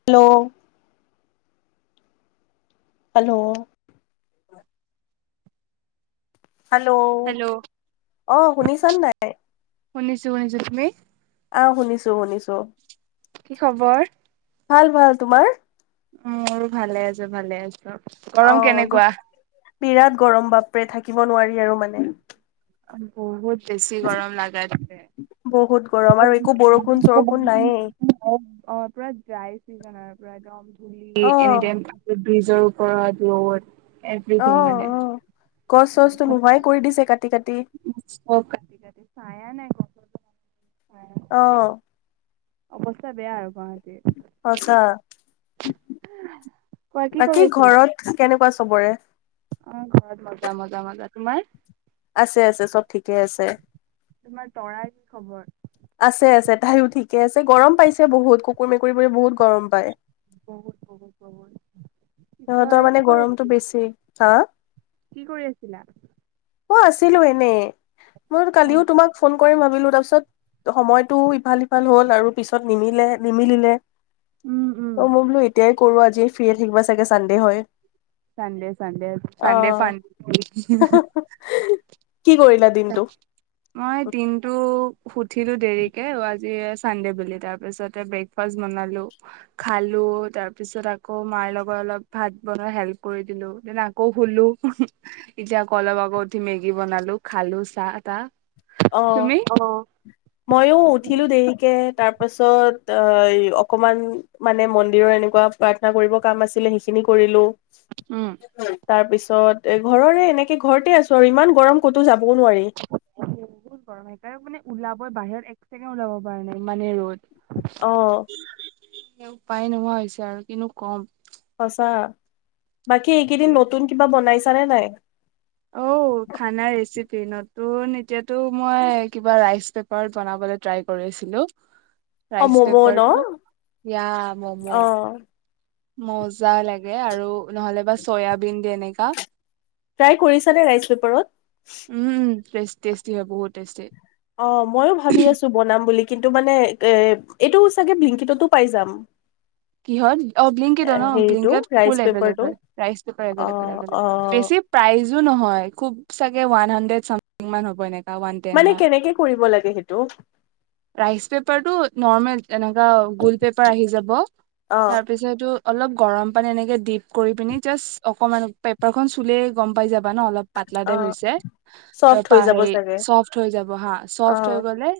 Hello hello hello hello অ শুনিছা নে নাই শুনিছো শুনিছো তুমি অহ শুনিছো শুনিছো কি খবৰ? ভাল ভাল তোমাৰ উম মোৰ ভালে আছো ভালে আছো অ গৰম কেনেকুৱা বিৰাট গৰম বাপৰে থাকিব নোৱাৰি আৰু মানে বহুত বেছি গৰম লাগাই থাকে বহুত গৰম আৰু একো বৰষুণ [unintelligible] চৰষুণ নায়েই কিনাৰ পৰা একদম অ এনিটাইম ব্ৰিজৰ ওপৰত ৰৌড অ অ গছ চছ তো নোহোৱাই কৰি দিছে কাটি কাটি [unintelligible] অহ অৱস্থা বেয়া আৰু গুৱাহাটীৰ সচাঁ কোৱা কি কৰি বাকী আছিলা? ঘৰত কেনেকুৱা চবৰে অ ঘৰত মজা মজা মজা তোমাৰ আছে আছে চব ঠিকে আছে তোমাৰ তৰাৰ কি খবৰ আছে আছে তাইয়ো ঠিক এ আছে গৰম পাইছে বহুত কুকুৰ মেকুৰীবোৰে বহুত গৰম পায় বহুত বহুত গৰম সিহঁতৰ মানে গৰমটো বেছি হা কি কৰি আছিলা? অ আছিলো এনেই মই অ, কালিও তোমাক ফোন কৰিম ভাবিলো তাৰপিছত সময়তটো ইফাল সিফাল হ'ল আৰু পিছত নিমিলে নিমিলিলে উম উম অ মই বোলো এতিয়াই কৰো আজি ফ্ৰিয়ে থাকিবা তাকে চানডে হয় চানডে চানডে অ চানডে ফান কি কৰিলা দিনটো মই দিনটো উঠিলো দেৰিকে আৰু আজি চানডে বুলি তাৰ পিছতে ব্ৰেকফাষ্ট বনালো খালো তাৰ পিছত আকৌ মাৰ লগত অলপ ভাত বনোৱা হেল্প কৰি দিলো দেন আকৌ শুলো এতিয়া আকৌ অলপ আকৌ উঠি মেগী বনালো খালো চাহ তা অ মইয়ো উঠিলো দেৰিকে তাৰপাছত এ অকমান মানে মন্দিৰৰ এনেকুৱা প্ৰাৰ্থনা কৰিব কাম আছিলে সেইখিনি কৰিলো। উম তাৰ পিছত এ ঘৰৰে এনেকে ঘৰতে আছো আৰু ইমান গৰম ক'তো যাব নোৱাৰি বহুত গৰম সেইকাৰনে মানে ওলাব বাহিৰত এক ছেকেণ্ড ওলাব পৰা নাই ইমানে ৰ'দ আহ স উপায় নোহোৱা হৈছে আৰু কিনো কম সঁচা বাকী এইকেইদিন নতুন কিবা বনাইছে চানে নাই অ খানা ৰেচিপি নত তোন এতিয়াতটো মই কিবা ৰাইচ পেপাৰ বনাবলৈ ট্ৰাই কৰিছিলো অ ৰাইচ ম'ম' ন পেপাৰ টো এতিয়া মম। অ মজা লাগে আৰু নহলে বা চয়াবিন দিয় এনেকা ট্ৰাই কৰিছ নে ৰাইচ পেপাৰত উম বেষ্ট টেষ্টি হয় বহুত টেষ্টি অ' ময়ো ভাবি আছো বনাম বুলি কিন্তু মানে এ এইটো চাগে ব্লিংকিটতো পাই যাম কিহত অ এ ব্লিংকট ন হেৰিটো ব্লিংকেত ৰাইচ ফুল এবেল পেপাৰটো এবেল ৰাইচ পেপাৰ ও এবেল অ' এবেল অ' বেছি প্ৰাইজো নহয় খুব চাগে ৱান হাণ্ডেড চামথিং মান হ'ব এনে পেপাৰ ৱান তেন মানে মান কেনেকে কৰিব লাগে সেইটো? ৰাইচ পেপাৰ টো নৰ্মেল তেনেকুৱা গুল পেপাৰ আহি যাব অ' তাৰপিছতো অলপ গৰম পানী এনেকে দীপ কৰি কিনে জাষ্ট অকণমান পেপাৰ খন চুলেই গম পাই যাবা ন অলপ পাতলা টাইপ অ' হৈছে চফ্ট হৈ তাৰ যাব হেৰি চাগে চফ্ট হৈ যাব হা চফ্ট হয় অ'। গলে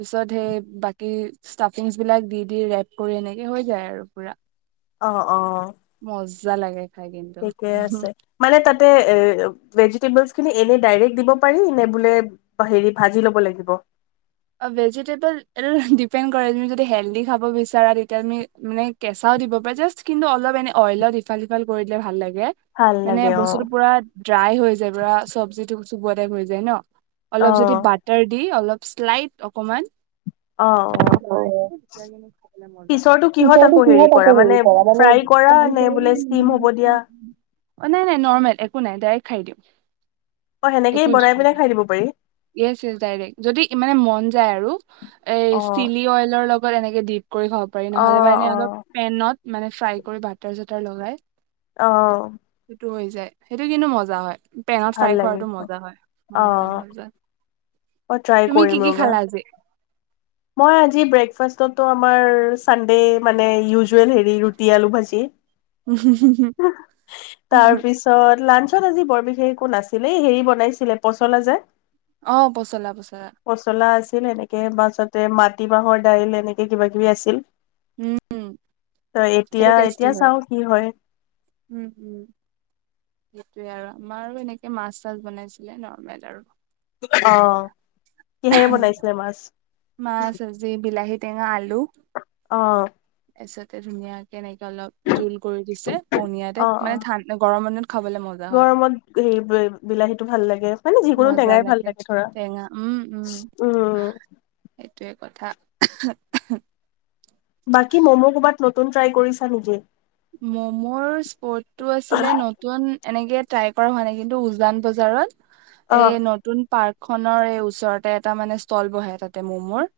পিছত সেই বাকী ষ্টাফিংছ বিলাক দি দি ৰেপ কৰি এনেকে হৈ যায় আৰু পুৰা আহ অ যোৱালাগে ঠিকে আছে মানে তাত তে ভেজিটেবলচ খিনি এনে ডাইৰেক্ট দিব পাৰি নে বোলে ভাজি লব লাগিব অ ভেজিটেবল দিপেণ্ট কৰে যদি হেল্ডি খাব বিচাৰ তেতিয়া কেঁচাও দিব পাৰে জাষ্ট অইলত ইফাল সিফাল কৰি দিলে ভাল লাগে ভাল মানে লাগে অ' বস্তুটো পুৰা ড্ৰাই হৈ যায় পুৰা চব্জিটো চুবোৱা টাইপ হৈ যায় ন অলপ যদি অ' বাটাৰ দি অলপ স্লাইড অকমান অ' অ' কিহ পিছৰটো কিহত আকৌ হেৰি কৰা তাকতে মানে হেৰি কৰা ফ্ৰাই কৰা নে বোলে ষ্টিম হ'ব দিয়া? অ নাই নাই নৰ্মেল একো নাই ডাইৰেক্ট খাই দিওঁ অ সেনেকেই একৈশ বনাই তাৰিখ পিনে ছ খাই দিব পাৰি ইছ ডাইৰেক্ট যদি মানে মন ন যায় আৰু এ অ ষ্টিলি অইলৰ লগত এনেকে দিপ কৰি খাব পাৰি অ নহ'লে বা এনে অ অলপ পেনত মানে ফ্ৰাই কৰি বাটাৰ চাটাৰ লগাই আহ সেইটো হৈ যায় সেইটো কিন্তু মজা হয় পেনত ভাল ফ্ৰাই লাগিব কৰাটো মজা হয়, মজা মজা অ ট্ৰাই কৰিম আৰু খালাজে মই আজি ব্ৰেকফাষ্টত আমাৰ ছানডে মানে ইউজুৱেল ইউজুৱেল হেৰি ৰুটি আলু ভাজি, তাৰ পাছত লাঞ্চ- পিছত আজি বৰ বিশেষ একো নাছিলে হেৰি বনাইছিলে পচলা যে অ পচলা পচলা [unintelligible] এনেকে বাছত তে মাটিমাহৰ দাইল এনেকে কিবা কিবি আছিল উম, ত এতিয়া সেইটো টেষ্টি এতিয়া হয়। চাও কি হয় উম [inaudible] সেইটোৱে আৰু আমাৰো এনেকে মাছ চাছ বনাইছিলে নৰ্মেল আৰু অ [unintelligible] কিহেৰে বনাইছিলে মাছ বিলাহী টেঙা আলু- অহ পছতে ধুনীয়াক- কেনেকে অলপ জোল কৰি দিছে অ পনীয়াতে অ মানে থান গৰমৰ দিনত খাবলে মজা হয় আৰু টো ভাল লাগে। মানে যিকোনো মজা টেঙাই ভাল লাগে ধৰা, টেঙা উম, উম, [unintelligible] উম- সেইটোৱে কথা [unintelligible] বাকী ম'ম' ক'বাত নতুন ট্ৰাই কৰিছা নেকি? মমোৰ স্পৰ্টটো আছিলে নতুন- এনেকে ট্ৰাই কৰা হোৱা নাই কিন্তু উজান বজাৰত অ এ নতুন পাৰ্ক খনৰ এই ওচৰতে এটা মানে ষ্টল বহে তাতে ম'মৰ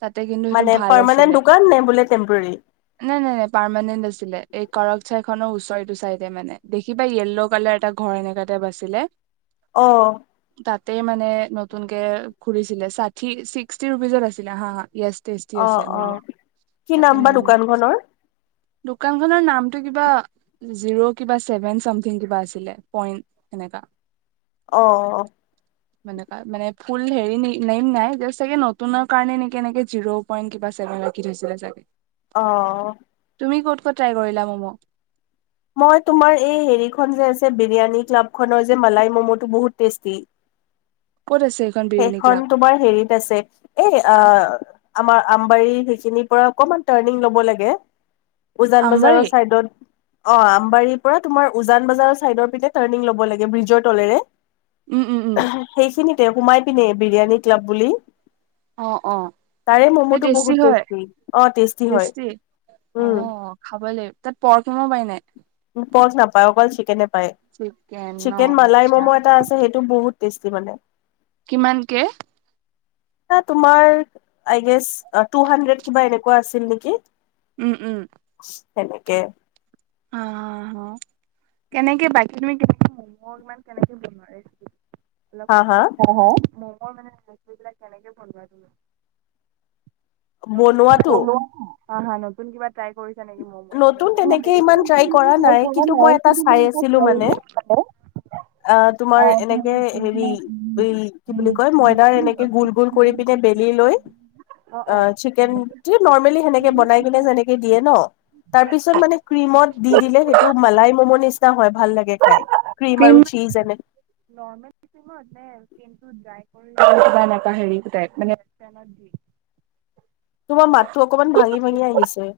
তাতে কিন্তু সেইটো মানে ভাল পাৰমানেন্ট আছিলে দোকান নে বোলে টেম্পৰেৰী নাই নাই নাই পাৰমানেণ্ট আছিলে এই কৰক চাইখনৰ ওচৰটো চাইডে মানে দেখিবা য়েল্ল' কালাৰ এটা ঘৰ এনেকা তাইপ আচিলে অহ তাতে মানে নতুনকে খুলিছিলে ষাঠি ছিক্সটি ৰুপিজত আছিলে হা হা য়েছ টেষ্টি অ আছে অ মম কি তাতে নাম বা মম দোকানখনৰ দোকান নামটো কিবা জিৰো কিবা চেভেন চমঠিং কিবা আছিলে পইন্ট সেনেকা অ অ অ এনেকুৱা মানে ফুল হেৰি নেইম নাই চাগে নতুৰ কাৰণে নেকি এনেকে জিৰ' পইণ্ট কিবা চেভেন ৰাখি থৈছিলে চাগে আহ তুমি ক'ত ক'ত ট্ৰাই কৰিলা মম' মই তোমাৰ এই হেৰিখন যে আছে বিৰিয়ানী ক্লাবখনৰ যে মালাই মম'টো বহুত টেষ্টি ক'ত আছে এইখন বিৰিয়ানী সেইখন ক্লাব তোমাৰ হেৰিত আছে এই আহ আমাৰ আমবাৰী সেইখিনিৰ পৰা অকমান টাৰ্ণিং লব লাগে উজান বজাৰৰ আমবাৰী চাইডত অ আম বাৰীৰ পৰা তোমাৰ উজান বজাৰৰ চাইডৰ পিনে টাৰ্ণিং লব লাগে ব্ৰিজৰ তলেৰে উম উম উম সেইখিনিতে সোমাই পিনে বিৰিয়ানী ক্লাব বুলি অ অ তাৰে সেই ম'ম'টো টেষ্টি বহুত হয় অ টেষ্টি হয় টষ্টি অ উম খাব লাগিব তাত পৰ্ক মম পাই নাই পৰ্ক নাপায় অকল শিকেনে। পায় চিকেন ন চিকেন মালাই আচ্ছা ম'ম' এটা আছে সেইটো বহুত তেষ্টি মানে কিমানকে? আ তোমাৰ আই গেছ তুহাড্ৰে কিবা এনেকোৱা আছিল নেকি? উম উম সেনেকে আহ কেনেকে বাকী তুমি কেনে মম ইমান কেনেকে বনোৱাৰ অলপ হা কবা হা মোৰ মানে সেইবিলাক কেনেকে বনোৱা বনোৱাটো নললো অ হ নতুন কিবা ট্ৰাই কৰিচা নেকি মম নতুন তেনেকে ময়ো। ইমান ট্ৰাই কৰা নাই কিন্তু মই এটা চাই আছিলো মানে অ তোমাৰ অ ক্ৰীম এনেকে হেৰি এই কি বুলি কয় ময়দাৰ এনেকে গোল গোল কৰি পিনে বেলি লৈ আহ চিকেন নৰ্মেলি সেনেকে বনাই কিনে যেনেকে দিয়ে ন তাৰপিছত মানে দি দিলে সেইটো মালাই মম' নিচিনা হয় ভাল লাগে খাই ক্ৰীম আৰু চীজ এনে এনেকুৱা হেৰিটাই মানেত দি তোমাৰ মাতটো অকমান ভাঙি ভাঙি আহিছে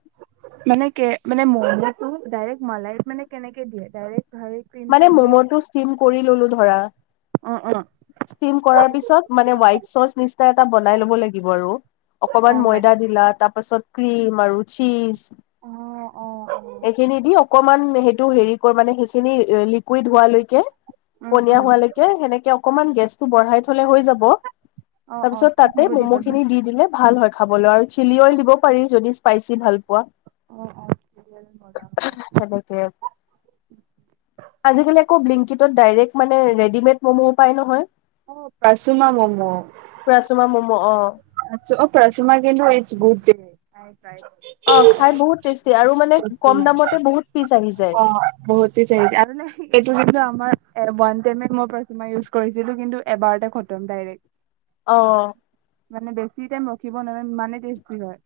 মানে কে মানে ম'ম'টো ডাইৰেক্ট মলাইত মানে কেনেকে দিয়ে ডাইৰেক্ট হেৰি ক্ৰীমটো মানে উলিয়াই মম'টো ষ্টিম কৰি ললো ধৰা অ অ টিম কৰা পিছত মানে হোৱাই চচ নিচিনা এটা বনাই লব লাগিব। আৰু অ অকমান বাই ময়দা দিলা তাৰ পাছত। ক্ৰীম আৰুু চিজ। অ অ অ এইখিনি দি। অকমান সেইটো হেৰি কৰ মানে সেইখিনি লিকুইড হোৱাইলেটি উম পনীয়া উম হোৱালৈকে সেনেকে। অকনমান গেছটো বঢ়াই থ'লে হৈ যাব অ অ তাৰপিছত ষ্টিম তাতে হ'ব মম দিব ন খিন দি দ ভাল হয় খাবলৈ আৰু চিলি অইল দিব পাৰি যদি স্পাইচি ভাল পোৱা অ অ মজা হ'ব তেনেকে আজিকালি বিলিংকিড্ মানে ৰেডিমেড ম'মো পাই নহয় অ পচুমা মম ম অ আছ অ প্ৰ চুমাগেন গু অ বহুতি চাইছে অ', খাই বহুত টেষ্টি আৰু মানে কম দামতে বহুত পিচ আহি যায়। আৰু ন এইটো কিন্তু তোমাৰ ওৱান পেমেণ্ট প্ৰথম বাৰ ইচ কৰিছিলো কিন্তু এবাৰতে আত্ম দাইৰেক আহ মানে বেছি টাইম ৰখিব নহয় মানে টেষ্টি হয়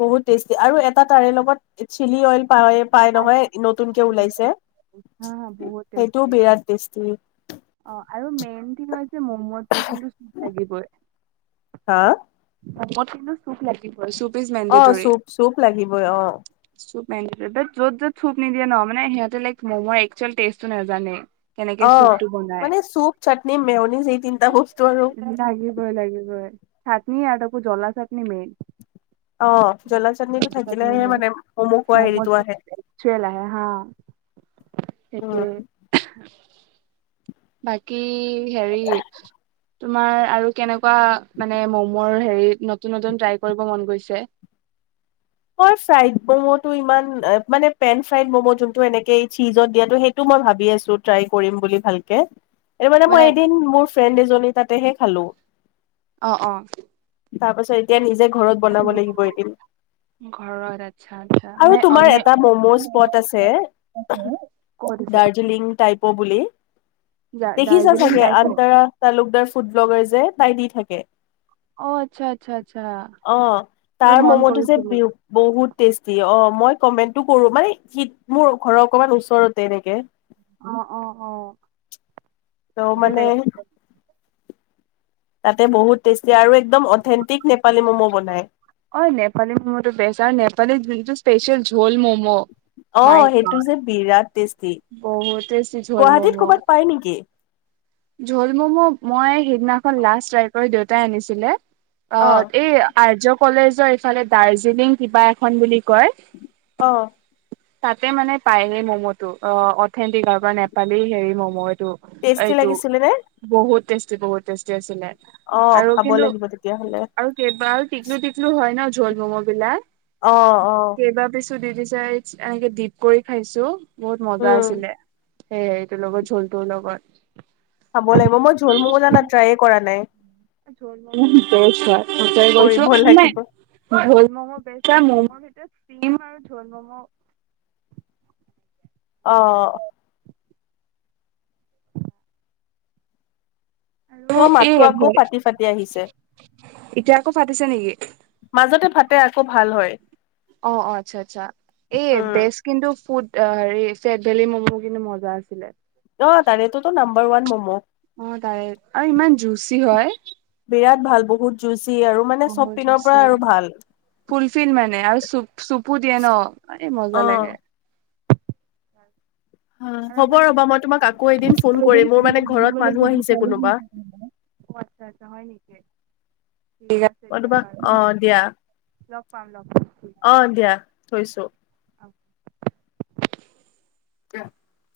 বহুত টেষ্টি আৰু এটা তাৰে লগত চিলি অইল পাই পাই নহয় নতুনকে ওলাইছে হা হা বহুত সেইটোও টেষ্টি বিৰাট টেষ্টি অ আৰু মেইন দি মমতটো কিন্তু লাগিবই হা মোক কিন্তু চপ লাগিলে অ চুপ চুপ লাগিবই অ চুপ য'ত য'ত চুপ নিদিয়ে ন মানে সিহঁতে লেক ম একেল টেষ্টটো নাজানে কেনেকে অ চুপটো বনাই মানে চুপ চাটনি মেউনিজ এইেই তিনিটা বস্তু আৰু সাত ই ইয়াত আকৌ জলা চাটনি মেইন অ জ্বলা চাটনিটো চাটনি থাকিলেহে মেইন মানে ম'ম খোৱাৰ ম'ম'জ হেৰিটো আহে তাকে উম। বাকী হেৰি তোমাৰ আৰু কেনেকুৱা মানে ম'ম হেৰি নতুন নতুন ট্ৰাই কৰিব মন গৈছে এই চাইদ ম'মটো ইমান মানে পেইন চাইদ ম'ম যোনটো এনেকে চিজত দিয়াটো সেইটো মই ভাবি আছো ট্ৰাই কৰিম বুলি ভালকে এ মানে মই এদিন মোৰ ফ্ৰেণ্ড এজনী তাতেহে খালো অ অ তাৰ পাছত এতিয়া নিজে ঘৰত বনাব লাগিব এদিন ঘৰত আচ্ছা আচ্ছা মানে আৰু তোমাৰ অনলি এটা মম' স্পট আছে ক'ত আছে দাৰ্জিলিং টাইপ দে বুলি দা দেখিছা দাৰ্জিলিং চাগে টাইপৰ আন্তৰা তালুকদাৰ ফুড ব্লগাৰ যে তাই দি থাকে অ আচ্ছা আচ্ছা আচ্ছা অ এ তাৰ মন ম'ম'টো যে কৰিছিলো বিউ বহুত টেষ্টি অ মই কমেন্টটো কৰো মানে সি মোৰ ঘৰৰ অকমান ওচৰতে এনেকে অ অ অ ত মানে তেতিয়া তাতে বহুত টেষ্টি আৰু একদম অৰ্থেন্টিক নেপালী ম'ম' বনায় অ নেপালী মমো টো বেচ আৰু নেপালী যোনটো স্পেচিয়েল জোল মম' অ মাই সেইটো গড যে বিৰাট টেষ্ট। বহুত টেষ্টি জোল ম'ম' পাই নেকি ঝোল মম' মই সিদিনাখন লাষ্ট ট্ৰাই কৰি দেউতাই আনিছিলে অ এই আইজক কলেজৰ এইফালে দাৰ্জিলিং কিবা এখন বুলি কয় অহ তাতে মানে পায় সেই মম অ অথেণ্টিক আৰু নেপালী হেৰি মম' টো টেষ্টি এইটো লাগিছিলে নে বহুত টেষ্টি বহত টেষ্টি আছিলে। অ আৰু খাব কিন্তু লাগিব তেতিয়াহ'লে আৰু কেইডাল টিকলু টিকলু হয় ন জোল ম'ম' বিলাক অ অ কেইবা পিছ ও দি দিছে ফেন্স ডিগবৈত খাইছো বহুত মজা উম আছিলে সেটো লগত ঝোলটো লগত খাব লাগিব মই ঝুল মোলা জানা ট্ৰায়ে কৰা নাই বেষ্ট হয় অ ত গৈছ কৰিব নাই লাগিব ভ ম'মো বেষ্ট। ে [unintelligible] পিম আৰু ঢোল ম'ম' আহ ত আৰু এই মাতটো আকৌ এতিয়া ফাটি ফাটি আহিছে আকৌ ফাটিছে নেকি মাজতে ফাটি আকৌ ভাল হয় অ অ আচ্ছা আচ্ছা এই উম বেছ কিন্তু ফুড অ হেৰি চেট ভেলি ম'মো কিন্তু মজা আছিলে হৰৱান ম'ম' অ তাৰে আৰু ইমান জুচি হয় বিৰাট ভাল বহুত জুচি আৰু মানে চব পিনৰ পৰা বতছে আৰু ভাল ফুলফিন মানে আৰু চু চুপু দিয়ে ন এই মজা অ লাগে আৰু হ'ব ৰ'বা মই তোমাক আকৌ এদিন ফোন কৰিম মোৰ মানে ঘৰত মানুহ আহিছে কোনোবা আটছা হয় নেকি ঠিক আছে দিয়া দুবাৰ আহ বাৰু দিয়া লগ পাম লগ পাম ঠিক আহ দিয়া থৈছো আছে তে [unintelligible]